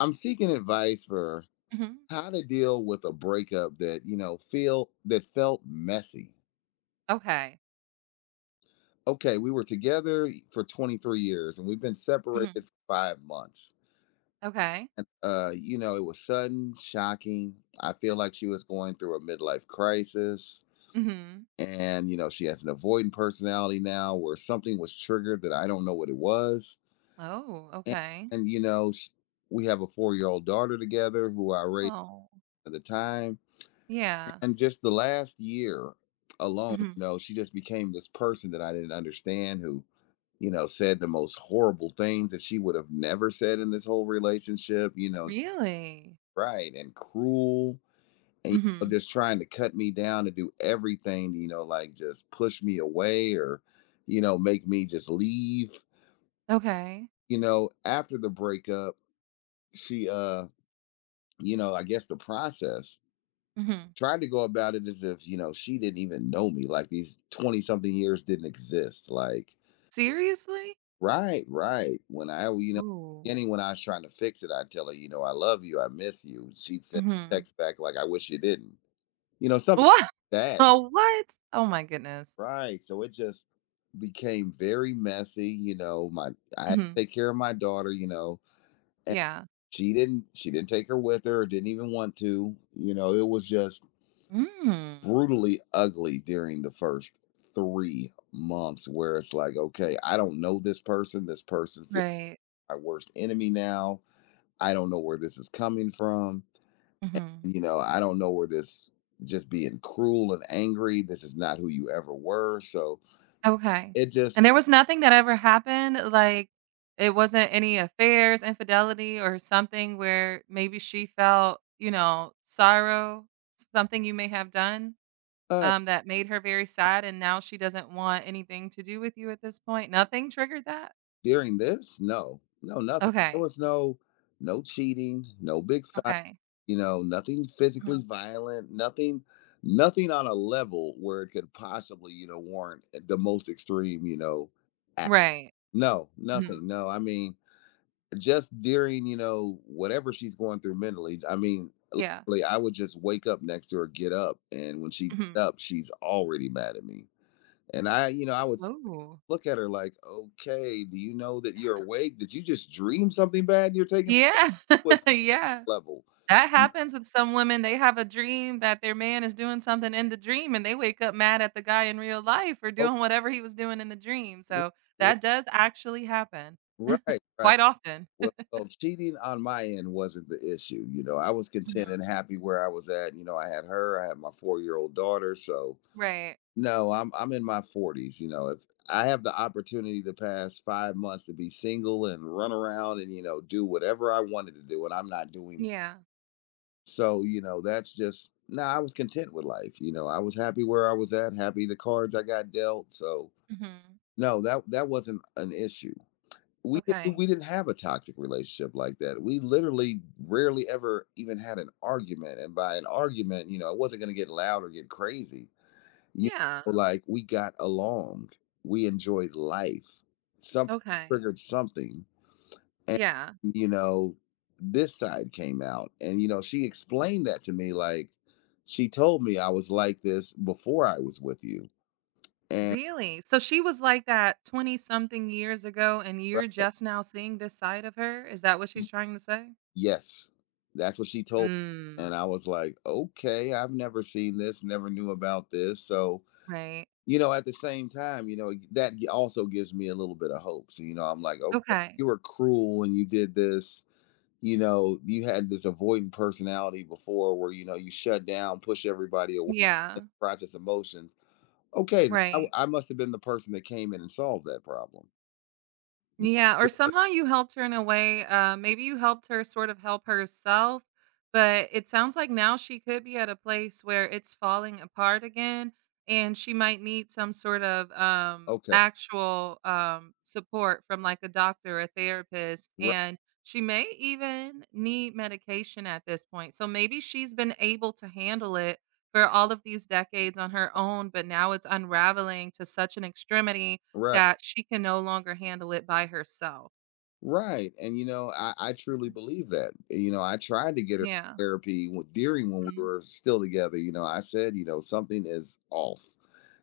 I'm seeking advice for Mhm. how to deal with a breakup that, feel that felt messy. Okay. Okay, we were together for 23 years and we've been separated Mhm. for 5 months. Okay. You know, it was sudden, shocking. I feel like she was going through a midlife crisis Mhm. and, you know, she has an avoidant personality now where something was triggered that I don't know what it was. Oh, And, okay. and you know, sh- We have a 4-year-old daughter together who I raised Oh, at the time, yeah. and just the last year alone, Mhm. you know, she just became this person that I didn't understand who, you know, said the most horrible things that she would have never said in this whole relationship, you know, Really? right and cruel. And you know, Mhm. just trying to cut me down, to do everything, you know, like just push me away or, you know, make me just leave. Okay. You know, after the breakup, she you know, I guess the process Mhm. tried to go about it as if, you know, she didn't even know me, like these 20 something years didn't exist. Like, Seriously? right, right. When I, you know, Ooh. beginning when I was trying to fix it, I'd tell her, you know, I love you, I miss you. She'd send Mhm. text back like, I wish you didn't, you know, something What? like that. Oh, what? Oh my goodness. Right, so it just became very messy. You know, my I had Mhm. to take care of my daughter, you know, and Yeah. she didn't take her with her or didn't even want to. You know, it was just Mm. brutally ugly during the first 3 months where it's like, okay, I don't know this person. This person feels Right. my worst enemy now. I don't know where this is coming from. Mhm. You know, I don't know where this just being cruel and angry. This is not who you ever were. So Okay. it just And there was nothing that ever happened? Like, it wasn't any affairs, infidelity, or something where maybe she felt, you know, sorrow, something you may have done, uh that made her very sad, and now she doesn't want anything to do with you at this point? Nothing triggered that? during this, no, no, nothing. There Okay. was no no cheating, no big fight. Okay. You know, nothing Mhm. physically violent, nothing on a level where it could possibly, you know, warrant the most extreme, you know, act. Right. No, Mhm. nothing. No, I mean, just during, you know, whatever she's going through mentally, I mean, Yeah. literally, I would just wake up next to her, get up, and when she get Mhm. up, she's already mad at me. And I, you know, I would Oh. look at her like, okay, do you know that you're awake? Did you just dream something bad? And you're taking it Yeah. was Yeah. level. That Mm, happens with some women, they have a dream that their man is doing something in the dream, and they wake up mad at the guy in real life for oh, doing whatever he was doing in the dream, so that does actually happen right, right. quite often. Well, cheating on my end wasn't the issue. You know, I was content and Mhm. happy where I was at. You know, I had her, I had my 4 year old daughter. So Right. no, I'm in my forties. You know, if I have the opportunity the past 5 months to be single and run around and, you know, do whatever I wanted to do, and I'm not doing it. Yeah. So you know, that's just no. I was content with life. You know, I was happy where I was at, happy the cards I got dealt. So Mhm. no, that wasn't an issue. we didn't, Okay. we didn't have a toxic relationship like that. We literally rarely ever even had an argument, and by an argument, you know, it wasn't going to get loud or get crazy. You Yeah. know, like, we got along, we enjoyed life. Something Okay. triggered something, and Yeah. you know, this side came out, and you know, she explained that to me. Like, she told me I was like this before I was with you, and. Really? So she was like that 20 something years ago, and you're Right, just now seeing this side of her? Is that what she's trying to say? yes, that's what she told me. Mm. And I was like, "Okay, I've never seen this, never knew about this." So, Right. you know, at the same time, you know, that also gives me a little bit of hope. So, you know, I'm like, "Okay, Okay. you were cruel and you did this." You know, you had this avoidant personality before where, you know, you shut down, push everybody away, Yeah. process emotions. Okay, then I, Right. I must have been the person that came in and solved that problem. Yeah, or somehow you helped her in a way, maybe you helped her sort of help herself, but it sounds like now she could be at a place where it's falling apart again, and she might need some sort of Okay, actual support from like a doctor or a therapist, right, and she may even need medication at this point. So maybe she's been able to handle it for all of these decades on her own, but now it's unraveling to such an extremity right. that she can no longer handle it by herself. Right. And you know, I truly Mhm. believe that. You know, I tried to get her Yeah. therapy during when we Mm. were still together. You know, I said, you know, something is off.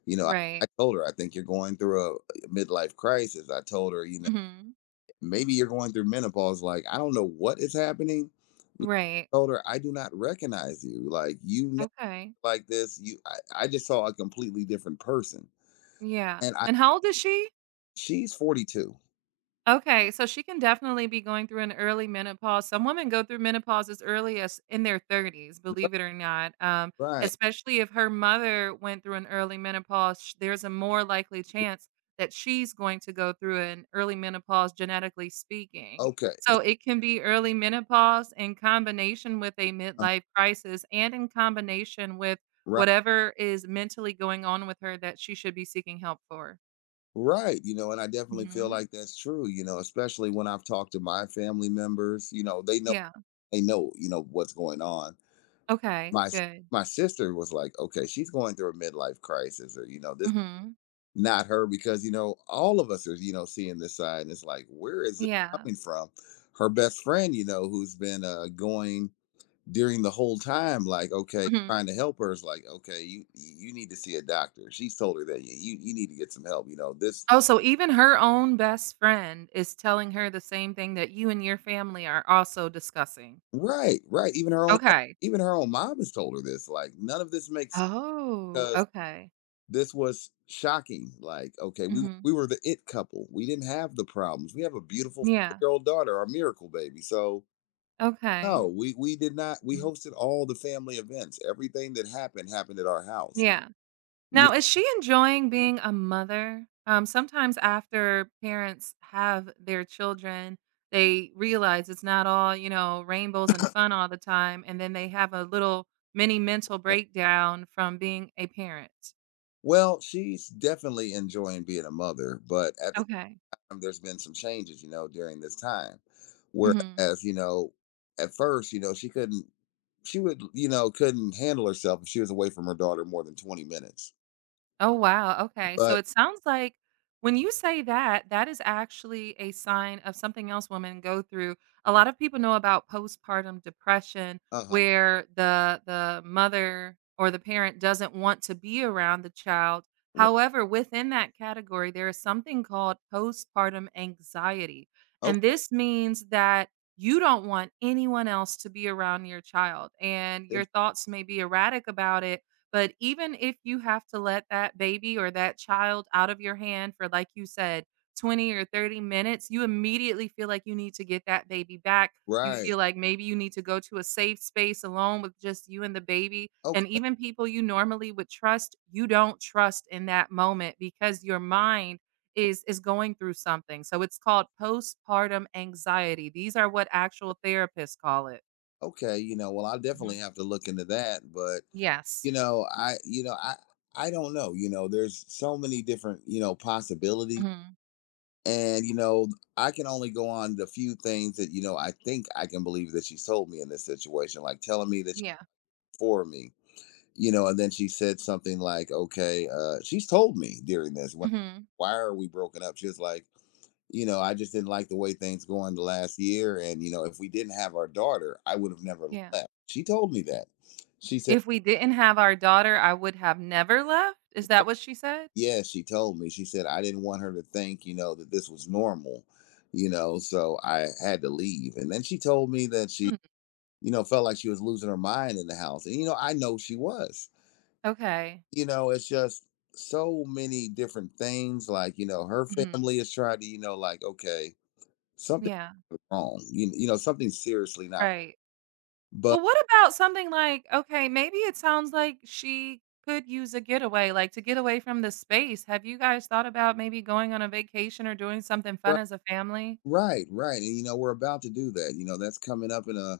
You know, I Right. told her, I think you're going through a midlife crisis. I told her, you know, Mhm. maybe you're going through menopause. Like, I don't know what is happening. Right. Told her, I do not recognize you. Like, you never Okay. like this. You, I just saw a completely different person. Yeah. And I, And how old is she? she's 42. Okay, so she can definitely be going through an early menopause. Some women go through menopause as early as in their 30s, believe it or not. Right. Especially if her mother went through an early menopause, there's a more likely chance that she's going to go through an early menopause, genetically speaking. Okay. So it can be early menopause in combination with a Uh, midlife crisis and in combination with right. whatever is mentally going on with her that she should be seeking help for. Right. You know, and I definitely feel Hmm. like that's true, you know, especially when I've talked to my family members, you know, they know Yeah. You know, what's going on. Okay. My s- Good. my sister was like, "Okay, she's going through a midlife crisis, or you know, this Mhm. not her because you know, all of us are, you know, seeing this side and it's like, where is it Yeah. coming from?" Her best friend, you know, who's been going during the whole time like, okay, Mhm. trying to help her is like, "Okay, you need to see a doctor." She's told her that you need to get some help, you know. This Oh, so even her own best friend is telling her the same thing that you and your family are also discussing. right, right. Okay. Even her own mom has told her this. Like, none of this makes Oh, because okay. this was shocking. Like, okay, we Mhm. we were the it couple. We didn't have the problems. We have a beautiful Yeah. year old daughter, our miracle baby. So Okay. no, we did not. We Mhm. hosted all the family events. Everything that happened happened at our house. Yeah. Yeah. Now, is she enjoying being a mother? Sometimes after parents have their children, they realize it's not all, you know, rainbows and fun all the time. And then they have a little mini mental breakdown from being a parent. Well, she's definitely enjoying being a mother, but at Okay. There's been some changes, you know, during this time. Mhm. Whereas, you know, at first, you know, she would, you know, couldn't handle herself if she was away from her daughter more than 20 minutes. Oh, wow, okay, so But, it sounds like when you say that, that is actually a sign of something else women go through. A lot of people know about postpartum depression, uh huh. where the mother or the parent doesn't want to be around the child. Right. However, within that category, there is something called postpartum anxiety, and Okay. this means that you don't want anyone else to be around your child, and then- your thoughts may be erratic about it. But even if you have to let that baby or that child out of your hand for, like you said, 20 or 30 minutes, you immediately feel like you need to get that baby back. You Right. feel like maybe you need to go to a safe space alone with just you and the baby. And Okay. even people you normally would trust, you don't trust in that moment, because your mind is going through something. So it's called postpartum anxiety. These are what actual therapists call it. Okay. You know, well, I Mhm. definitely have to look into that. But, Yes. you know, I don't know. You know, there's so many different, you know, possibilities. Mhm. And, you know, I can only go on the few things that, you know, I think I can believe that she's told me in this situation, like telling me that Yeah. for me, you know. And then she said something like, okay, she's told me during this when, Mhm. why are we broken up. She was like, you know, I just didn't like the way things going the last year, and you know, if we didn't have our daughter, I would have never Yeah. left. She told me that, she said, If we didn't have our daughter, I would have never left? Is that what she said? yes, she told me, she said, I didn't want her to think, you know, that this was normal, you know, so I had to leave. And then she told me that she, Mm, you know, felt like she was losing her mind in the house, and you know, I know she was, okay. you know, it's just so many different things. Like, you know, her Mhm. family has tried to, you know, like, okay, something Yeah, wrong. You know, something seriously not. right. But Well, what about something like, okay, maybe it sounds like she could use a getaway, like, to get away from the space. Have you guys thought about maybe going on a vacation or doing something fun right, as a family? right, right. And you know, we're about to do that. You know, that's coming up in a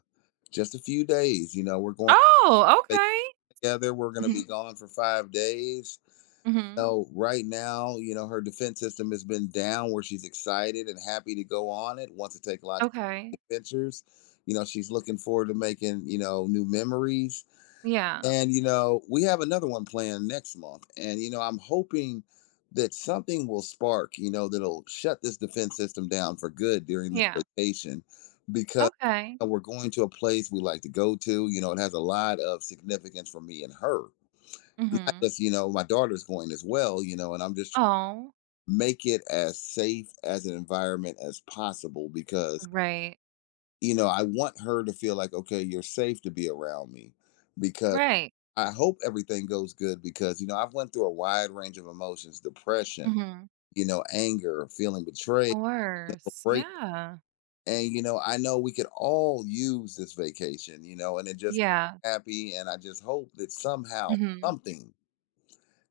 just a few days. You know, we're going Oh, to stay okay. together. We're going to be Mhm, gone for 5 days. mhm. So right now, you know, her defense system has been down where she's excited and happy to go on it, wants to take lots Okay. of adventures. You know, she's looking forward to making, you know, new memories. Yeah, And you know, we have another one planned next month. And you know, I'm hoping that something will spark, you know, that'll shut this defense system down for good during this yeah. rotation because Okay. We're going to a place we like to go to. You know, it has a lot of significance for me and her. Not Mhm. just, you know, my daughter's going as well, you know, and I'm just trying Oh, to make it as safe as an environment as possible because, right, you know, I want her to feel like, okay, you're safe to be around me because right. I hope everything goes good because you know I've went through a wide range of emotions, depression, Mhm. you know, anger, feeling betrayed, Course, break, yeah. and you know I know we could all use this vacation, you know, and it just Yeah. happy, and I just hope that somehow Mhm. something,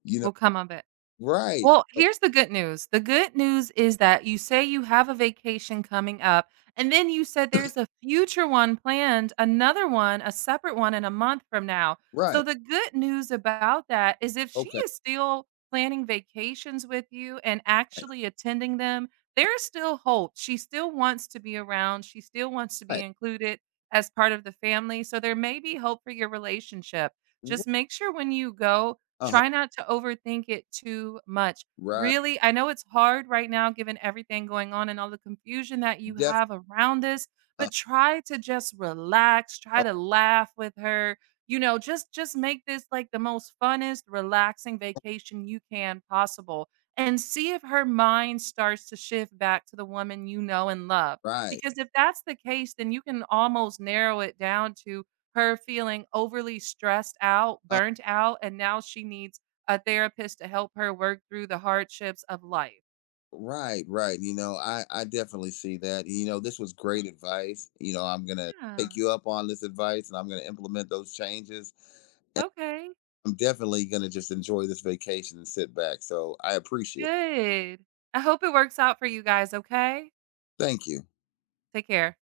you know, Will come of it. right, Well, here's the good news. The good news is that you say you have a vacation coming up, and then you said there's a future one planned, another one, a separate one in a month from now. right, So the good news about that is if she okay, is still planning vacations with you and right, actually attending them, there's still hope. She still wants to be around. She still wants to be right, included as part of the family. So there may be hope for your relationship. Just make sure when you go, uh huh, try not to overthink it too much. right, Really, I know it's hard right now given everything going on and all the confusion that you definitely, have around this, uh, but try to just relax, try oh, to laugh with her. You know, just make this like the most funnest, relaxing vacation you can possible, and see if her mind starts to shift back to the woman you know and love. right, Because if that's the case, then you can almost narrow it down to her feeling overly stressed out, uh burnt out, and now she needs a therapist to help her work through the hardships of life. right, right. You know, I definitely see that. You know, this was Mhm. great advice. You know, I'm gonna Yeah. take you up on this advice, and I'm gonna implement those changes. Okay. I'm definitely gonna just enjoy this vacation and sit back. So I appreciate it. Good. I hope it works out for you guys, okay? Thank you. Take care.